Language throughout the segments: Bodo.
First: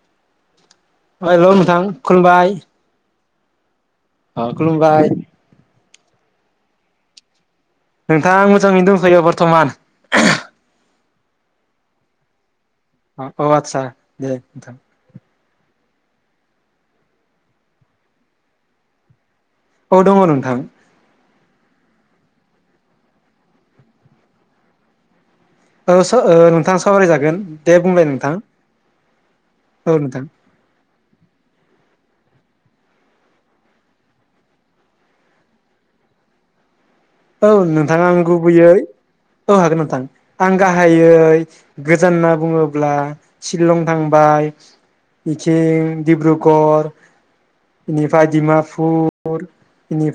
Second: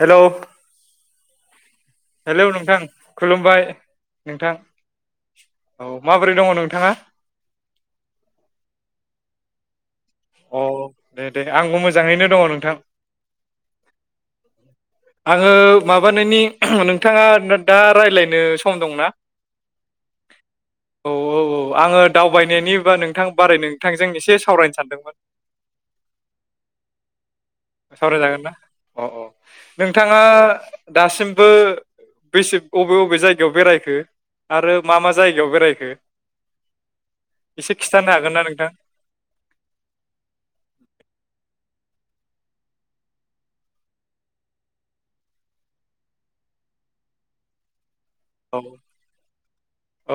हेलौ अ हेलौ नोंथां? हेलौ नोंथां। खुलुमबाय। आ नोंथां खुलुमबाय। औ माबोरै दङ नोंथाङा? नोंथां आं मोजाङैनो दंथ'यो बर्तमान। अ दे दे आंबो मोजाङैनो दङ नोंथां। औ आदसा दे नोंथां आङो माबानायनि नोंथाङा दा रायलायनो सम दंना? औ दङ नोंथां। औ औ औ आङो दावबायनायनिबा नोंथां बारै नोंथांजों एसे सावरायनो सानदोंमोन। ओ सो ओ नोंथां सावराय जागोन दे बुंलाय नोंथां सावरायजागोन ना अ अ औ नोंथाङा नोंथां दासिमबो बेसे अबे अबे जायगायाव बेरायखो आरो मा मा जायगायाव बेरायखो औ एसे नोंथां खिन्थानो आं हागोन ना नोंथां गुबैयै औ हागोन नोंथां आं गाहायै गोजान होनना बुङोब्ला शिलं थांबाय इथिं डिब्रुगर इनिफ्राय औ डिमाफुर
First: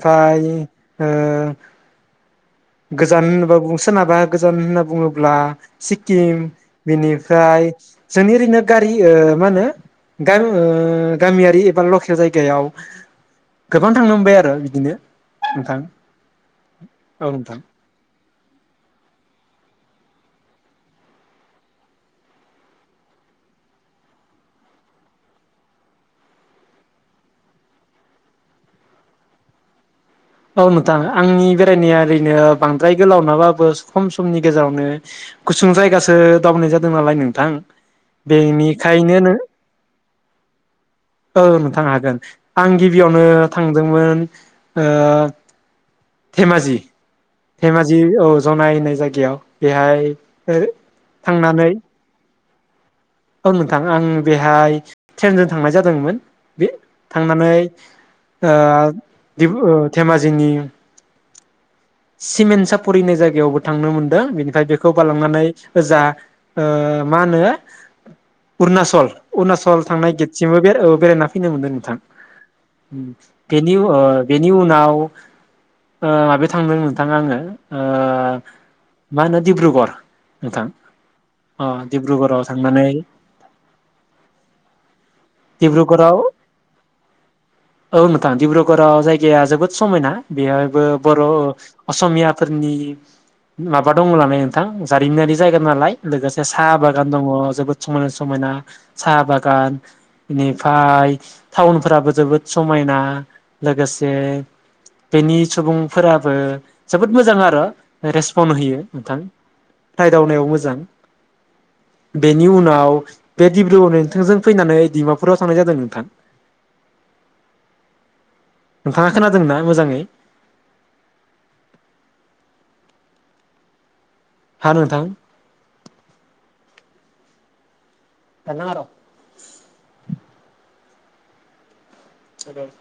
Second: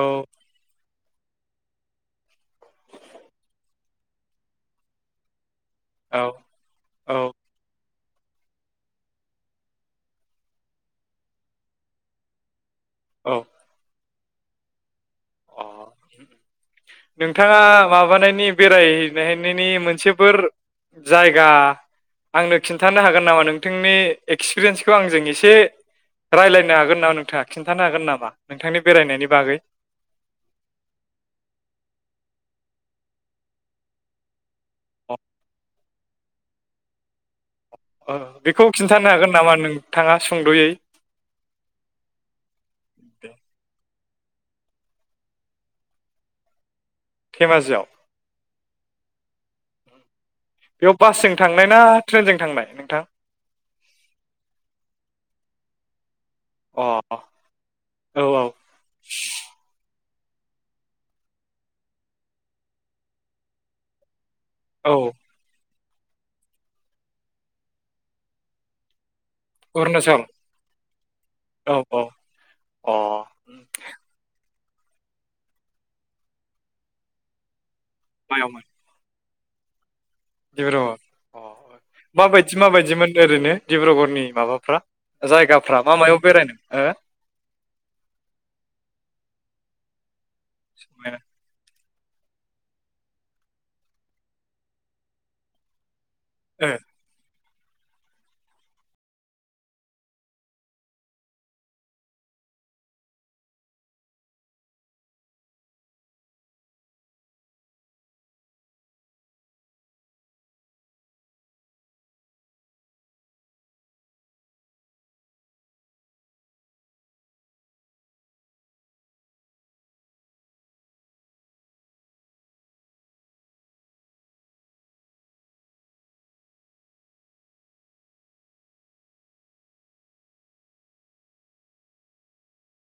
औ ओ गोजान होनोबा बुं सोनाबहा गोजान होनना बुङोब्ला औ सिक्किम औ बिनिफ्राय जोंनि ओरैनो गारि ओ मा होनो गामि ओ गामियारि एबा लकेल जायगायाव औ गोबां थांनो मोनबाय आरो बिदिनो अ नोंथां औ नोंथां नोंथाङा माबानायनि बेरायहै राय हैनायनि मोनसेफोर जायगा आंनो खिन्थानो हागोन नामा नोंथांनि एक्सपिरियेन्सखौ आंजों एसे रालायनो हागोन नामा नोंथाङा खिन्थानो हागोन नामा नोंथांनि बेरायनायनि बागै? औ नोंथां आंनि बेरायनाया ओरैनो बांद्राय गोलाव नङाबाबो खम समनि गेजेरावनो अ गुसुं जायगासो दावबायनाय जादों नालाय नोंथां ओ बेखौ खिन्थानो बेनिखायनो हागोन नों नामा नोंथाङा सुंद'यै ओ नोंथां हागोन आं गिबियावनो थांदोंमोन ओ धेमाजि धेमाजियाव धेमाजि औ जनाय होननाय जायगायाव बेहाय बेयाव बासजों थांनाय थांनानै ना ट्रेनजों थांनाय नोंथां? औ नोंथां आं बेहाय ट्रेनजों थांनाय जादोंमोन। बे अ थांनानै औ ओ डिब ओ धेमाजिनि सिमेन्ट सापरिनि जायगायावबो थांनो मोनदों बेनि फ्राय बेखौ औ बालांनानै ओजा मा होनो उरनाचल उरनाचल थांनाय अरुणाचल गेटसिमबो बे ओ बेरायना फैनो मोनदों औ नोंथां औ अ उम बेनि ओ बे नि उनाव ओ थांदों नोंथां आङो मायावमोन माहोनो दिबब्रुगर डिब्रुगर अ माबायदि थांनानै माबायदिमोन ओरैनो डिब्रुगरनि माबाफ्रा जायगाफ्रा मा डिब्रुगाव मायाव बेरायनो औ नोंथां डिब्रुगराव जायगाया जोबोद समयना। बेहायबो बर' असमियाफोरनि माबा दङ नालाय नोंथां जारिमिनारि जायगा नालाय लोगोसे हो साहा बागान दङ जोबोद समायना समायना साहा बागान बेनिफ्राय टाउनफोराबो जोबोद समायना लोगोसे बेनि सुबुंफोराबो जोबोद मोजां आरो रेसपन होयो नोंथां रायदावनायाव मोजां बेनि उनाव बे डिब्रुगरनि नोंथांजों फैनानैदिमा फुराव थांनाय जादों नोंथां नोंथाङा खोनादोंना मोजाङै? हा नोंथां? [unintelligible] सद'